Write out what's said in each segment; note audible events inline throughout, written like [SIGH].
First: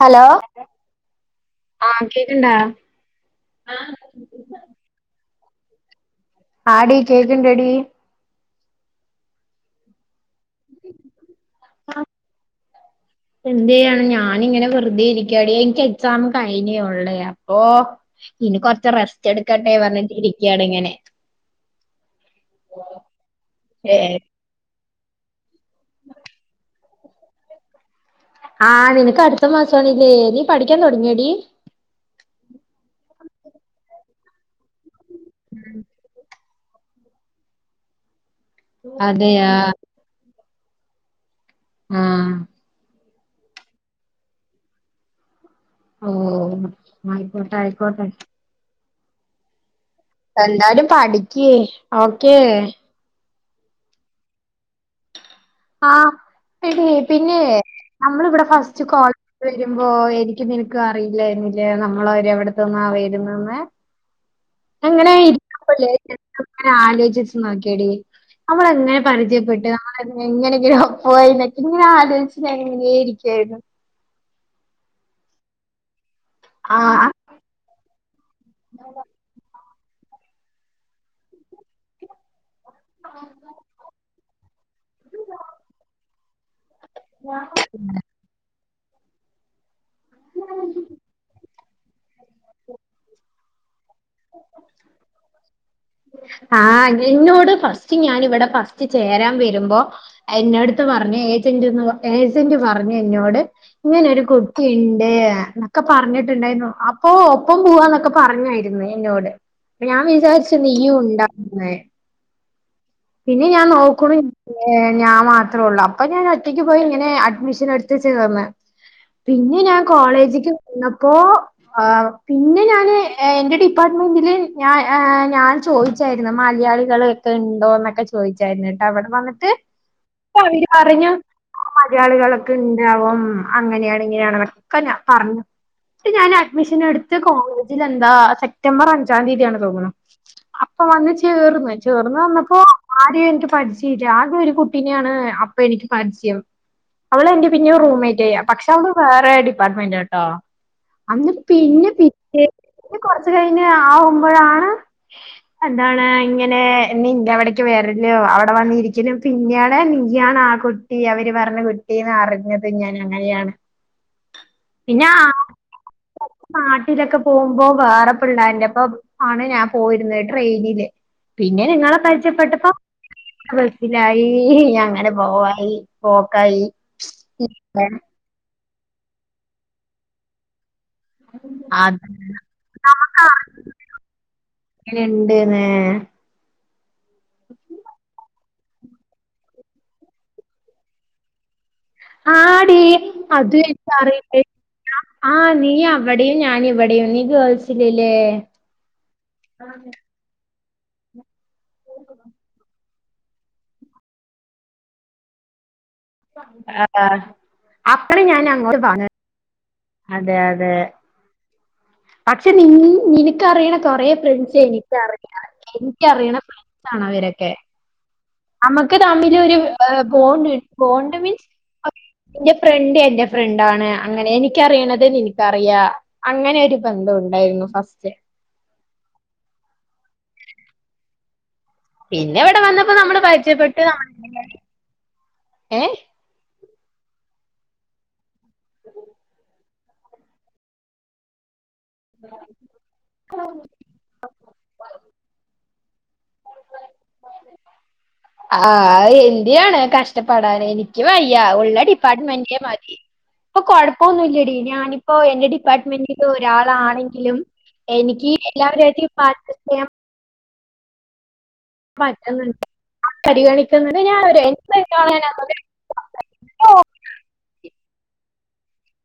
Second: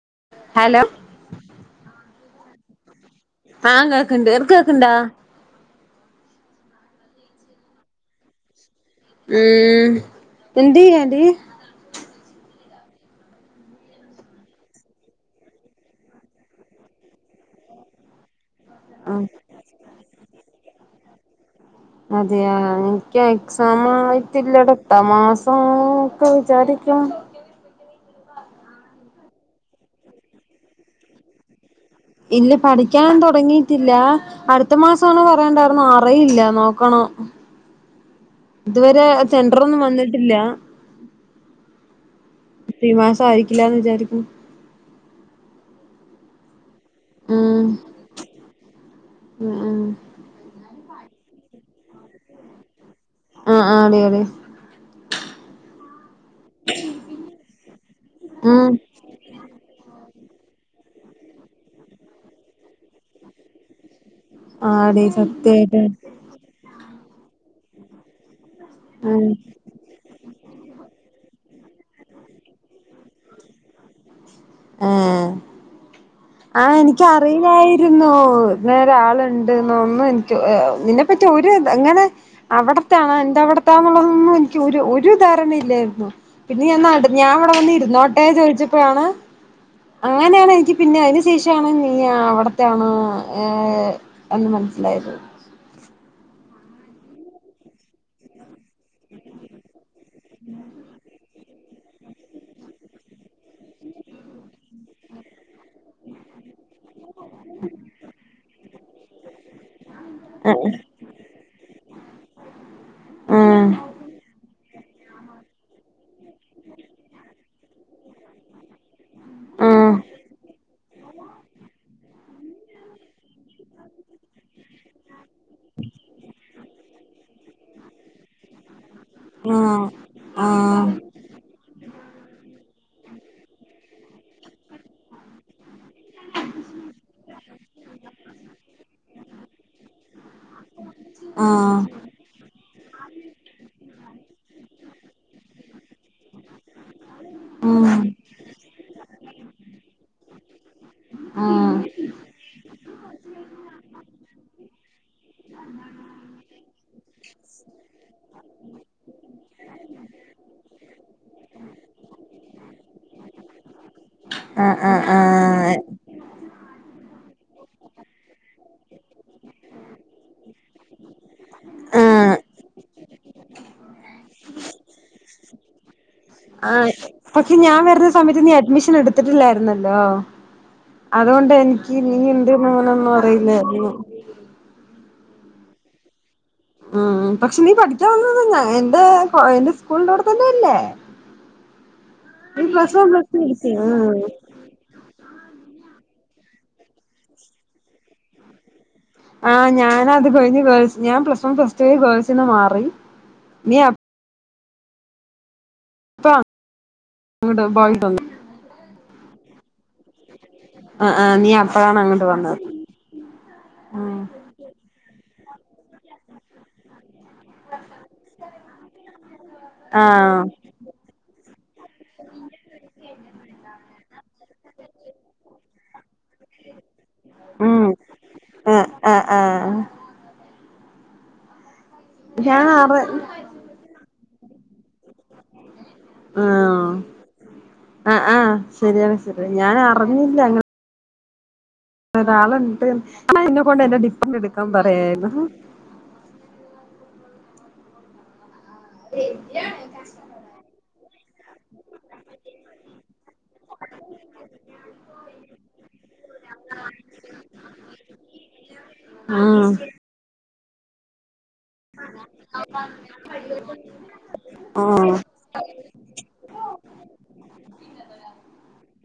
Hello hello ആ കേക്കണ്‌ണ്ട ആഹ് കേൾക്ക്ണ്ട് എൻക്ക് കേൾക്ക്ണ്ടാ ആടി കേക്കൺണ്ടടി ഉം എന്ത് ചെയ്യാണ്ടി ആ [INAUDIBLE] എന്ത് ചെയ്യാണ് ഞാനിങ്ങനെ വെറുതെ ഇരിക്കാടി എനിക്ക് എക്സാം കഴിഞ്ഞേയുള്ളേ അപ്പൊ ഇനി കൊറച്ച് ആഹ് റസ്റ്റ് എടുക്കട്ടെ പറഞ്ഞിട്ട് ഇരിക്കുകയാണ് ഇങ്ങനെ അതെയാ എനിക്ക് എക്സാം ഏഹ് ആയിട്ടില്ലട തമാസ ഒക്കെ വിചാരിക്കാം ആ നിനക്ക് അടുത്ത മാസണല്ലേ നീ പഠിക്കാൻ തുടങ്ങിയടി ഇല്ല പഠിക്കാൻ തുടങ്ങിട്ടില്ല അടുത്ത മാസണന്ന് പറയുന്നുണ്ടാരുന്നു അറിയില്ല നോ നോക്കണം ഇതുവരെ അതെയാ സെന്ററൊന്നും വന്നിട്ടില്ല ആഹ് സായിരിക്കില്ലന്ന് വിചാരിക്കുന്നു ഓ ആയിക്കോട്ടെ ആയിക്കോട്ടെ ആ ആ എന്തായാലും പഠിക്ക് ഓക്കേ ആ ആ അതെ അതെ ആ എടി പിന്നെ നമ്മളിവിടെ ഉം ഫസ്റ്റ് കോളേജിൽ വരുമ്പോ എനിക്ക് നിനക്കും അറിയില്ലായിരുന്നില്ലേ നമ്മളും അവര് എവിടത്തന്നാ വരുന്നന്ന് ആടി അങ്ങനെ സത്യായിട്ട് ഇരിപ്പല്ലേ ഇങ്ങനെ ആലോചി നോക്കിയെടി നമ്മള് എന്നേ ഉം പരിചയപ്പെട്ട് നമ്മള് എങ്ങനെങ്കന പോയിന്ന് ഇങ്ങനെ ആദരിച്ച എങ്ങങ്ങനെയ ഇരിക്കായിരുന്നു ആ ആ എനിക്ക അറിയിലായിരുന്നു ഇങ്ങനൊരാളുണ്ട് ഒന്ന് ഒന്നും എനിക്ക് നിന്നെപ്പറ്റി ഒരു എങ്ങനെ അവിടത്തണോ എന്താ അവിടത്താന്നുള്ളതൊന്നും എനിക്ക് ഒരു ഒരു ധാരണ ഇല്ലായിരുന്നു പിന്നെ ഞാൻ നട് ഞാൻ അവിടെ വന്ന് ഇരുന്നോട്ടെ ചോദിച്ച പ്പഴാണ് അങ്ങനെയാണ് എനിക്ക് പിന്നെ അയിന് ശേഷാണ് നീ അവിടത്തെയണ് അന്ന് മനസ്സിലായത് ആ എന്നോട് ഫസ്റ്റ് ഞാനിവിടെ ഫസ്റ്റ് ചേരാൻ വരുമ്പോ എന്നടുത്ത് പറഞ്ഞ് എ ഏജന്റ് പറഞ്ഞു എന്നോട് ഇങ്ങനെ ഒരു കുട്ടിണ്ട് എന്നൊക്കെ പറഞ്ഞിട്ടുണ്ട കുന്നും അപ്പോ ഒപ്പം പോവാന്നൊക്കെ പറഞ്ഞായി എന്നോട് അപ്പ ഞാൻ വിചാരിച്ച് ആഹ് നീയും ഉണ്ടാവുന്ന് പിന്നെ ഞാൻ നോക്കുണു ഏ ഞാൻ മാത്രേള്ളു അപ്പൊ ഞാൻ ഒറ്റയ്ക്ക് പോയി ഇങ്ങനെ അഡ്മിഷൻ എടുത്ത് ചേർന്ന് പിന്നെ ഞാൻ ആഹ് കോളേജ്ക്ക് ചെന്നപ്പോ ആ പിന്നെ ഞാന് എന്റെ ഡിപ്പാർട്ട്മെന്റില് ഞാൻ ഞാൻ ചോദിച്ചായിരുന്നു മലയാളികളൊക്കെ ഉണ്ടോ എന്നൊക്കെ ചോദിച്ചായിരുന്ന് വിടെ വന്നിട്ട് ആഹ് അവര് ആഹ് പറഞ്ഞു മയാളികളൊക്കെ ഇണ്ടാവും അങ്ങനെയാണ് ഇങ്ങനെയാണന്നൊക്കെ ഞാ പറഞ്ഞു ഞാൻ അഡ്മിഷൻ എടുത്ത കോളേജിൽ എന്താ സെപ്റ്റംബർ അഞ്ചാം തീയതിയാണ് തോന്നുണു അ അപ്പൊ വന്ന് ആഹ് ചേർന്ന് ആഹ് ചേർന്ന് വന്നപ്പോ ആരെയും എനിക്ക് പരിചയില്ല ആദ്യം ഒരു കുട്ടീനെയാണ് അപ്പ എനിക്ക് പരിചയം അവള് എന്റെ പിന്നെ ഉം ആഹ് റൂംമേറ്റായി പക്ഷെ അവള് വേറെ ഡിപ്പാർട്ട്മെന്റാട്ടോ അന്ന് പിന്നെ പിറ്റേ കൊറച്ച് കഴിഞ്ഞ് ആവുമ്പോഴാണ് എന്താണ് ഇങ്ങനെ നിൻ്റവിടേക്ക് വരല്ലോ അവിടെ വന്നിരിക്കലൊക്കെ നീയാണ് നീ ആ കുട്ടി അവര് പറഞ്ഞ കുട്ടിന്ന് അറിഞ്ഞത് ഞാൻ അങ്ങനെയാണ് ആ ആ ആ നാട്ടിലൊക്കെ പോവുമ്പോ വേറെ പിള്ളാരിന്റെപ്പൊ ആണ് ഞാൻ പോയിരുന്ന ട്രെയിനില് പിന്നെ നിങ്ങളെ ആഹ് പരിചപ്പെട്ടപ്പോ ബസിലായി അങ്ങനെ പോവായി പോക്കായി ആ പക്ഷെ ഞാൻ വരുന്ന സമയത്ത് നീ അഡ്മിഷൻ എടുത്തിട്ടില്ലായിരുന്നല്ലോ അതുകൊണ്ട് എനിക്ക് അത് നീ എന്തന്ന് അങ്ങനൊന്നും അറിയില്ലായിരുന്നു ഇണ്ട്ന്നെ ഉം പക്ഷെ നീ പഠിക്കാൻ വന്ന ഞ എൻ്റെ എൻ്റെ സ്കൂളിന്റെ അവിടെ തന്നെയല്ലേ ആടീ അതും എടുത്തേ എനിക്ക് ഉം അറിയില്ല [UNINTELLIGIBLE] ആഹ് നീ അവിടെയും ഞാൻ ഇവിടെയും നീ ഗേൾസിലല്ലേ ആ ഞാനത് കഴിഞ്ഞ് ഗേൾസ് ഞാൻ പ്ലസ് വൺ പ്ലസ്ടു ഗേൾസിന്ന് മാറി നീ അ ആ അങ്ങോട്ട് ബോയ്സ് അപ്പ വന്നു ഞാൻ അങ്ങോട്ട് വ അതെ അതെ ആ ആ നീ അപ്പഴാണ് അങ്ങോട്ട് പക്ഷെ വന്നത് നി നിനക്കറിയണ കൊറെ ഉം ഫ്രണ്ട്സ് എനിക്കറി എനിക്കറിയണ ഫ്രണ്ട്സാണ് അവരൊക്കെ നമുക്ക് തമ്മില് ഒരു ആ ബോണ്ട് ബോണ്ട് മീൻസ് എന്റെ ഫ്രണ്ട് എൻ്റെ ഫ്രണ്ടാണ് അങ്ങനെ എനി അറിയണത് എനിക്കറിയാ അങ്ങനെ ഒരു ബന്ധം ഉണ്ടായിരുന്നു ഉം ഫസ്റ്റ് ആ ആ പിന്നെ ഇവിടെ ഞാൻ വന്നപ്പോ അറി നമ്മള് പരിചയപ്പെട്ട് ഏ ആ ആ ആ ശരിയാണ് ശരി ഞാൻ അറിഞ്ഞില്ല അങ്ങനെ ഒരാള് ഇണ്ട് [INAUDIBLE] കൊണ്ട് എന്റെ ഡിഫൺ എടുക്കാൻ പറയാരുന്നു ആ എന്യാണ് കഷ്ടപ്പാടാണ് എനിക്ക് വയ്യ ഉള്ള ഡിപ്പാർട്ട്മെന്റെ മതി ഇപ്പൊ കൊഴപ്പൊന്നുല്ലടി ഞാനിപ്പോ എന്റെ ഡിപ്പാർട്ട്മെന്റി ഒരാളാണെങ്കിലും എനിക്ക് എല്ലാവരാട്ടും ഉം പാം പറ്റുന്നുണ്ട് പരിഗണിക്കുന്നുണ്ട് ഞാൻ എ ഉം [INAUDIBLE] [INAUDIBLE] [INAUDIBLE]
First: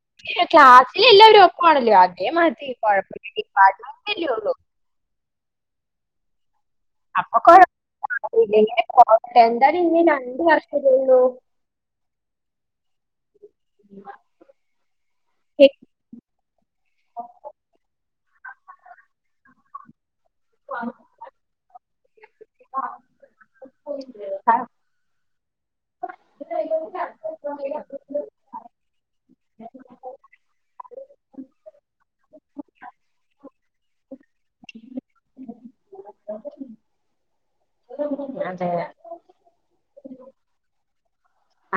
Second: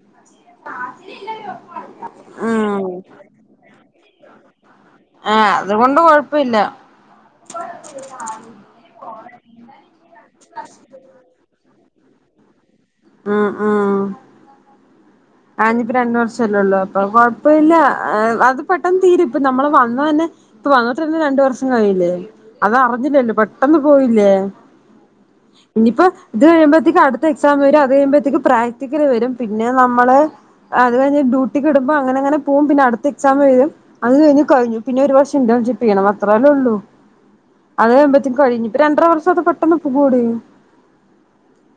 ക്ലാസ്സിലെ എല്ലാരും ഒപ്പാണല്ലോ അതേ മതി ഉം കൊഴപ്പില്ല ഡിപ്പാർ്മെന്റ് അല്ലേ ഒള്ളു [INAUDIBLE] ആഹ അതുകൊണ്ട് കൊഴപ്പില്ല അപ്പൊ കൊഴ ഇങ്ങനെ പോട്ടെ എന്തായാലും ഇനി രണ്ട് വർഷല്ലേ ഉള്ളൂ [INAUDIBLE] ഉം ഉം ആ ഇനീപ്പോ രണ്ടു വർഷല്ലേ ഒള്ളൂ അപ്പൊ കൊഴപ്പമില്ല അത് പെട്ടെന്ന് തീരും ഇപ്പൊ നമ്മള് വന്ന തന്നെ ഇപ്പൊ വന്നിട്ട്ന്നെ രണ്ടു വർഷം കഴിഞ്ഞില്ലേ അതറിഞ്ഞില്ലല്ലോ പെട്ടന്ന് പോയില്ലേ [INAUDIBLE] ഇനിയിപ്പോ ഇത് കഴിയുമ്പോഴ്ത്തേക്കും അടുത്ത എക്സാം വരും അത് കഴിയുമ്പോഴത്തേക്കും പ്രാക്ടിക്കല് വരും പിന്നെ നമ്മള് അത് കഴിഞ് ഡ്യൂട്ടിക്കിടുമ്പോ അങ്ങനെ അങ്ങനെ പോവും പിന്നെ അടുത്ത എക്സാം എഴുതും അത് കിഴിഞ്ഞു പിന്നെ ഒരു ഇന്റേൺഷിപ് പ്പ് ചെയ്യണം അത്രല്ലേ ഒള്ളു അത് കഴിമ്പത്തേക്കും കഴിഞ്ഞു അതെ ഇപ്പ രണ്ടര വർഷം അത് പെട്ടെന്ന് പോവൂടി [INAUDIBLE]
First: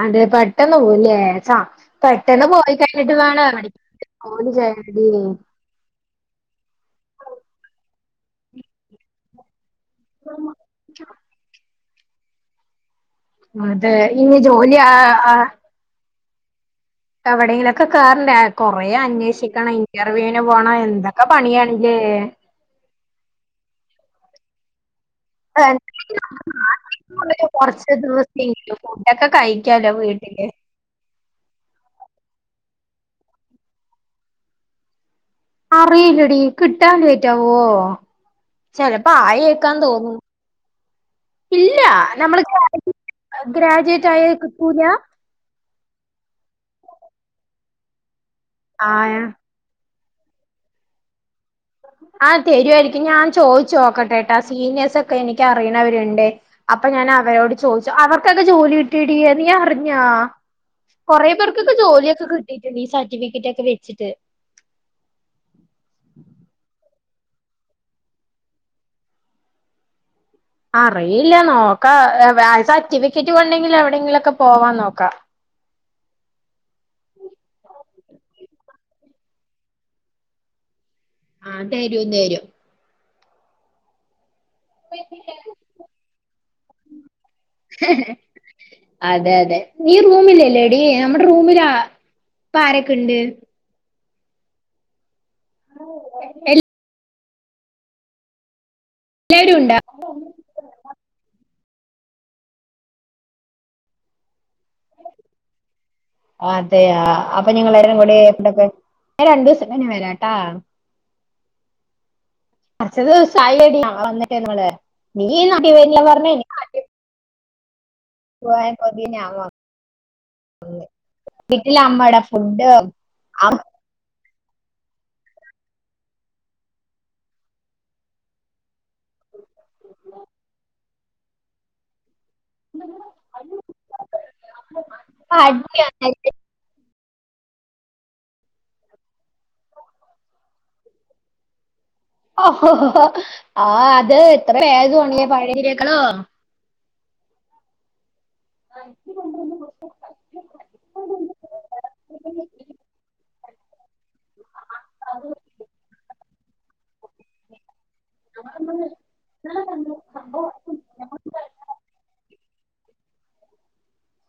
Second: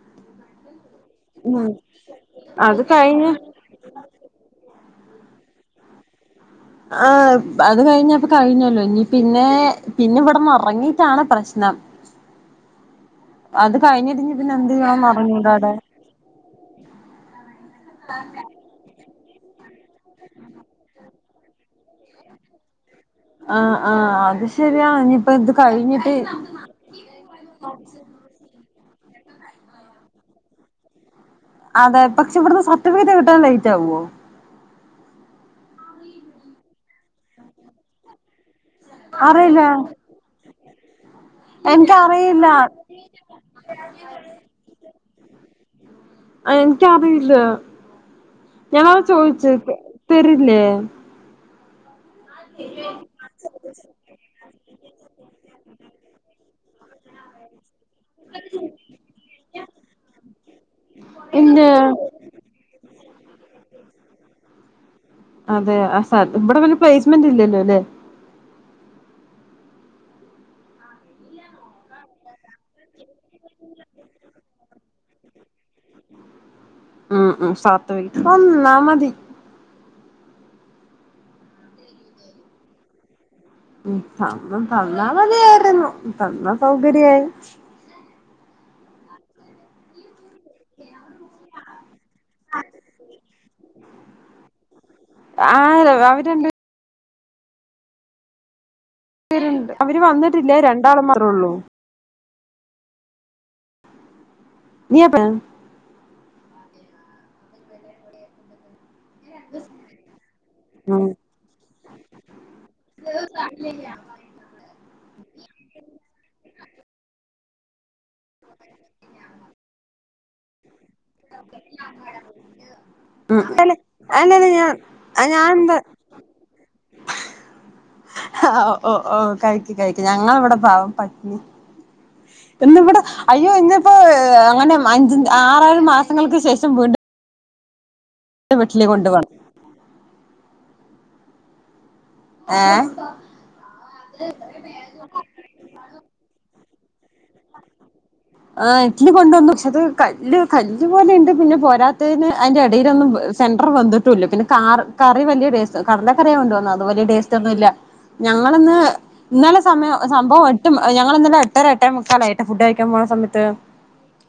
അതെ പെട്ടെന്ന് ന്ന് പോവുലെ സാ പെട്ടെന്ന് പോയി അത് കഴിഞ്ഞിട്ട് കഴിഞ്ഞ് വേണം ജോലി ചെയ്യാൻ ഇല്ലേ ആ അത് കഴിഞ്ഞപ്പ കഴിഞ്ഞല്ലോ ഇനി പിന്നെ പിന്നെ ഇവിടന്ന് എറങ്ങിട്ടാണ് പ്രശ്നം അത് അതെ കഴിഞ്ഞിട്ട് പിന്നെ ഇനി ഇതിനു എന്ത് ജോലി ആ ചെയ്യണെന്ന് അറിഞ്ഞുടടെ എവിടെങ്കിലൊക്കെ കേറണ്ടെ കൊറേ അന്വേഷി ഷിക്കണം ഇന്റർവ്യൂവിന് പോണം എന്തൊക്കെ പണിയാണല്ലെ ആഹ ആഹ അത് ശരിയാ ഇനി ആ അന്ക്ക് [UNINTELLIGIBLE] കൊറച്ച് ദിവസെയിരിക്കും ഫുഡ്‌ഒക്കെ കഴിക്കാലോ വീട്ടില് അതെ പക്ഷെ ഇവിടുന്ന് സർട്ടിഫിക്കറ്റ് കിട്ടാൻ ലേറ്റ് ആവോ അറിയില്ലടീ കിട്ടാൻ ലേറ്റാവോ ചെലപ്പോ അറിയില്ല ആയെക്കാൻ തോന്നുന്നു ഇല്ല നമ്മള് എനിക്കറിയില്ല ഗ്രാജു ഗ്രാജുവേറ്റ് ആയ കിട്ടൂല എനിക്കറിയില്ല ആ ഞാനതാ ചോയിചെ തരില്ലേ ആഹ് തരുവായിരിക്കും ഞാൻ ചോയിച്ചു നോക്കട്ടെട്ടൊ സീനിയെ ഴ്സൊക്കെ എനിക്ക് അറിയണവരുണ്ട് അപ്പൊ ഞാൻ അവരോട് ചോയി അവർക്കൊക്കെ ജോലി കിട്ടീടി അത് നി അറിഞ്ഞാ കൊറെ ഇല്ല പേർക്കൊക്കെ ജോലിയൊക്കെ കിട്ടിട്ടുണ്ട് ഈ സർട്ടിഫിക്കറ്റ് ഒക്കെ വെച്ചിട്ട് അതെ ആ സാ ഇവിടെ പിന്നെ പ്ലേസ്മെന്റ് ഇല്ലല്ലോല്ലെ അറിയില്ല നോക്കാ സർട്ടിഫിക്കറ്റ് കൊണ്ടെങ്കിൽ എവിടെങ്കിലുംക്കെ പോവാൻ നോക്കാ [UNINTELLIGIBLE] ഉം ഉം സർട്ടിഫിക്കറ്റ് തന്നാമതി ഉം തരു തരും ഉം തന്ന തന്നാൽ മതിയായിരുന്നു തന്ന സൗകര്യായി അതെ അതെ നീ റൂമിലല്ലേ ല്ലെടി അമ്മടെ റൂമില പാരൊക്കെ ഇണ്ട് ആ അവരുണ്ട് എല്ലാരും ഉണ്ടാ അവര് വന്നിട്ടില്ലേ രണ്ടാളമാരേള്ളൂ നിയപ്പ അതെയ അപ്പൊ ഞങളെല്ലാരും കൂടെ എപ്പടൊക്കെ ഞാൻ രണ്ടുസം കഴിഞ്ഞ് വരാട്ടാ ഉം കൊറച് ദിവസ ആയില്ലെടി [UNINTELLIGIBLE] ഞങ വന്നിട്ട് ഞങ്ങള് നീ നാട്ടി വരില്ല പറഞ് എനിക്ക് നാട്ടിൽ പോവാൻ കൊതിയന്നെ ആവ വീട്ടിലഅമ്മടെ ഫുഡ് അ അല്ലാതെ ഞാൻ അത് ഞാൻ എന്താ ഓ ഓ കഴിക്കു കഴിക്ക് ഞങ്ങളവിടെ പാവം പട്ടിണി ഇന്നിവിടെ അയ്യോ ഇന്നിപ്പോ അങ്ങനെ അഞ്ച് ആറേഴ് മാസങ്ങൾക്ക് ശേഷം വീണ്ടും എന്റെ വീട്ടില് കൊണ്ടോവാണ് ആ അതെ ഇത്ര [UNINTELLIGIBLE] ആ ഇഡലി കൊണ്ടന്നു പക്ഷെ അത് കല്ല് കല്ല് പോലെ ഉണ്ട് പിന്നെ പോരാത്തതിന് അതിന്റെ ഇടയിലൊന്നും സെന്റർ വെന്തട്ടൂല്ല്യ പിന്നെ കാറ് കറി വലിയടേസ്റ്റ് കടലക്കറിയ കൊണ്ട്‌ വന്ന അത് വലിയ ടേസ്റ്റ് ഒന്നുംല്ല ഞങ്ങളിന്ന് ഇന്നലെ സമയം സംഭവം എട്ട് ഞങ്ങൾ ഇന്നലെ എട്ടര എട്ടേ മുക്കാലായി ഫുഡ് കയ്ക്കാൻ പോവ്ണ സമയത്ത്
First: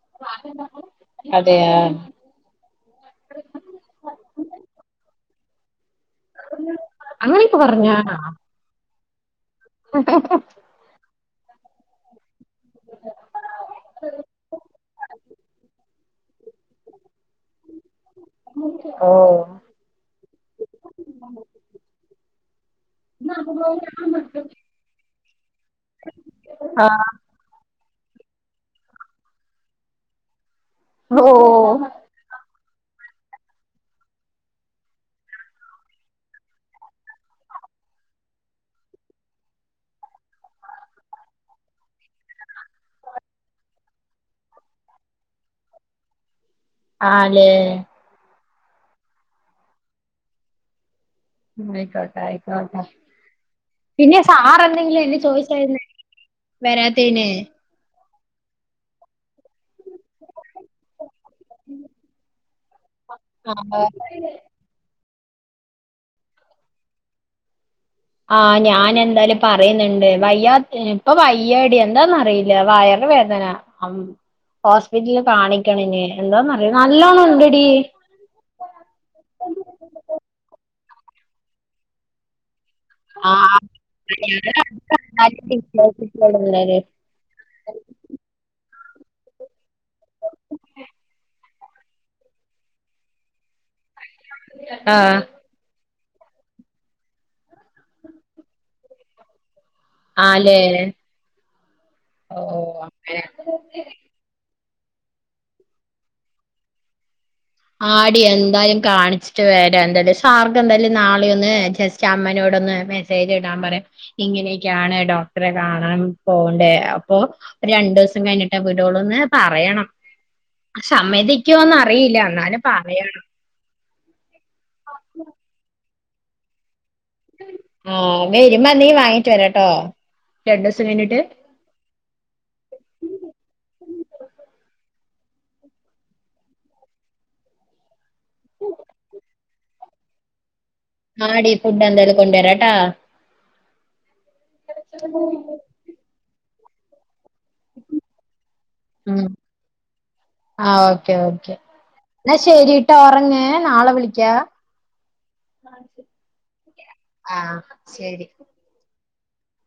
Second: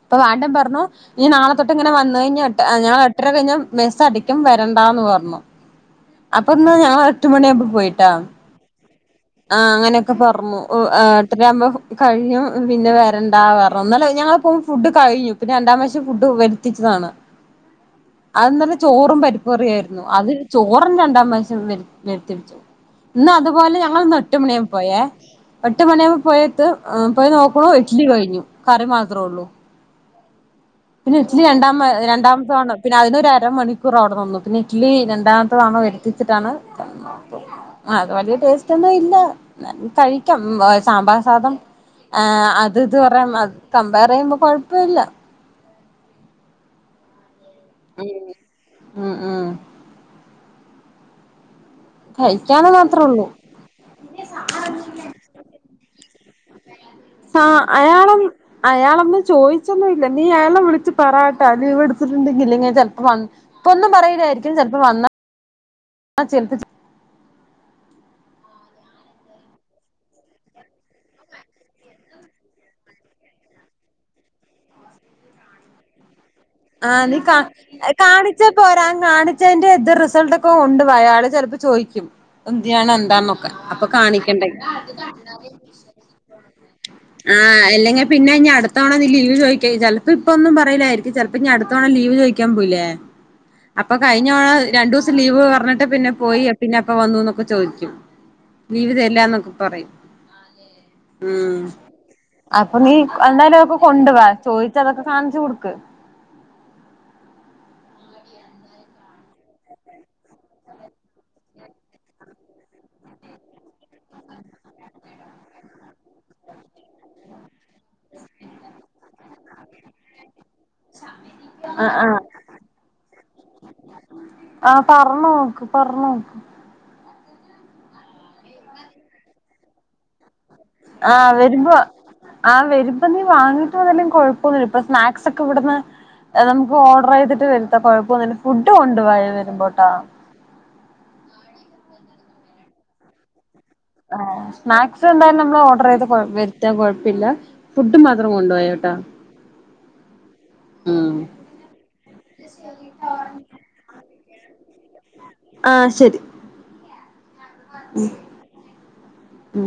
അപ്പൊ വാടൻ പറഞ്ഞു ഇനി നാളെ തൊട്ടിങ്ങനെ വന്നഴിഞ്ഞാട്ട ഞാൻ എട്ടര കഴിഞ്ഞ മെസ് അടക്കും വരണ്ടാ ന്ന് പറഞ്ഞു. അപ്പൊന്നാ ഞാൻ എട്ട് മണിയാകുമ്പോ പോയിട്ടാ. ആ അങ്ങനെയൊക്കെ പറഞ്ഞു എട്ടരയാവുമ്പോ കഴിയും പിന്നെ വരണ്ട [UNINTELLIGIBLE] ഞങ്ങളെപ്പോളും ഫുഡ് കഴിയും പിന്നെ രണ്ടാം പ്രാവശ്യം ഫുഡ് വരുത്തിച്ചതാണ് അത് നല്ല ഓ ചോറും പരിപ്പറിയായിരുന്നു അതൊരു ചോ റും രണ്ടാം പ്രാവശ്യം വരുത്തിപ്പിച്ചു ഇന്ന് അതുപോലെ ഞങ്ങൾന്ന് എട്ട് മണിയായപ്പോ പോയേ എട്ട് മണിയാവുമ്പ പോയത്ത് ആഹ് പോയി നോക്കണൂ ഇഡ്ലി കഴിഞ്ഞു കറി മാത്രോള്ളൂ. പിന്നെ ഓ ഇച്ചിരി രണ്ടാമ രണ്ടാം [UNINTELLIGIBLE] പിന്നെ അതിനൊരര മണിക്കൂർ അവിടെ നിന്നു പിന്നെ ഇഡ്ലി രണ്ടാമത്തെ തവണ വരുത്തിച്ചിട്ടാണ് അത് വലിയ ടേസ്റ്റ് ഒന്നും ഇല്ല കഴിക്കാം സാമ്പാർ സാധം ആഹ് അത് ഇത് കൊറേം കമ്പയർ ചെയ്യുമ്പോ കൊഴപ്പോല്ല ആലേ ഉം ഉം ഉം ആയിക്കോട്ടെ കഴിക്കാന്ന് ആയിക്കോട്ടെ മാത്രേ ഉള്ളൂ പിന്നെ സാർ എന്തെങ്കിലും എന്നെ ചോയിച്ചായിരുന്ന ആ അയാളൊ അയാളൊന്നും ചോയി ചൊന്നുല്ല നീ അയാൾണ വിളിച്ച് പറാട്ട ലീവ് എടുത്തിട്ടുണ്ടെങ്കിൽ ഇനി ചെലപ്പോ വന്ന് ആഹ് ഇപ്പൊന്നും പറയൂലായിരിക്കും ചെലപ്പോ വന്നാ ആ ചെൽപ്പ ആഹ് ഞാൻ എന്തായാലും പറയുന്ന്‌ണ്ട് വയ്യ ഇപ്പൊ വയ്യാടി എന്താന്ന് അറിയില്ല വയർ വേദന ഹോസ്പിറ്റല്ല് കാണിക്കണിനി ആ നീ കാ കാണിച്ച പോരാ കാണിച്ചതിന്റെ ഇത് റിസൾട്ടൊക്കെ ഒണ്ടോ അയാള് ചെലപ്പോ ചോയിക്കും എതിനാണ് എന്താന്നൊക്കെ ആഹ് അപ്പൊ കാണിക്കണ്ടെ ആ അല്ലെങ്കിൽ പിന്നെ ഇനി അടുത്തവണ നീ ലീവ് ചോയിക്കചാല് ചിലപ്പോ ഇപ്പൊന്നും പറയൂലായിരിക്കും ചെൽ അപ്പൊ ഇഞ്ഞട്ത്തവണ ലീവ് ചോയ്ക്കാൻ പോയില്ലേ അപ്പൊ കഴിഞ്ഞവണ രണ്ടൂസം ആഹ് ലീവ് പർഞ്ഞിട്ട് പിന്നെ പോയി പിന്നെ എപ്പൊ വന്നുന്നൊക്കെ ചോയിക്കും ലീവ് തരില്ലാന്നൊക്ക പറയും ആല്ലേ ഉം അപ്പൊ ഓഹ് നീ അങ്ങനെ എന്തായാലും അതൊക്കെ കൊണ്ട്‌ വാ ചോയിച്ച അതൊക്കെ കാണിച്ചു കൊടുക്ക് ആടി എന്തായാലും കാണിച്ചിട്ട് വരാ എന്തായാലും സാർക്ക് എന്തായാലും നാളെയൊന്ന് ജസ്റ്റ് അമ്മനോ ടൊന്ന് മെസ്സേജ് ഇടാൻ പറയാം ഇങ്ങനെയൊക്കെയാണ് ഡോക്ടറെ കാണാൻ പോവണ്ടേ അപ്പൊ ഒരു രണ്ടു ദിവസം കഴിഞ്ഞിട്ടേ വിടൊള്ളൂന്ന് പറയണം സമ്മതിക്കോന്ന് ആഹ് അറിയില്ല ആഹ് എന്നാ അറിയാലോ [UNINTELLIGIBLE] ആ പറഞ്ഞോക്ക് പറഞോക്ക് ആ വരുമ്പന്തീ വാങ്ങീട്ട് വരാട്ടോ രണ്ട് ദിവസം ആ കഴിഞ്ഞിട്ട് വരുമ്പോ ആ വരുമ്പ നീ വാങ്ങീട്ട് വന്നില്ലെങ്കി കൊഴപ്പോന്നുല്ല ഇപ്പൊ സ്നാക്സാെക്കെവ്ട്ന്ന് നമുക്കാേഡെർയ്ത്ട്ട് വര്ത്ത കൊഴ പ്പൊന്നുല്ല ഫുഡ് കൊണ്ട് വായോ വരുമ്പോട്ടാ ആടി ഫുഡ് എന്തായാലും കൊണ്ടരാട്ടാ ആ സ്നാക്സ് എന്തായാലും നമ്മള് ഓർഡർ ചെയ്ത് വരുത്താൻ കൊഴപ്പില്ല ഫുഡ് മാത്രം കൊണ്ടുപോയ ഉം ആ ഓക്കെ ഉം ഓക്കെ എന്നാ ശെരിട്ടോ ഒർങ്ങേ നാളെ വിളി ക്കാ ആഹ് ശരി ആ ശരി ഉം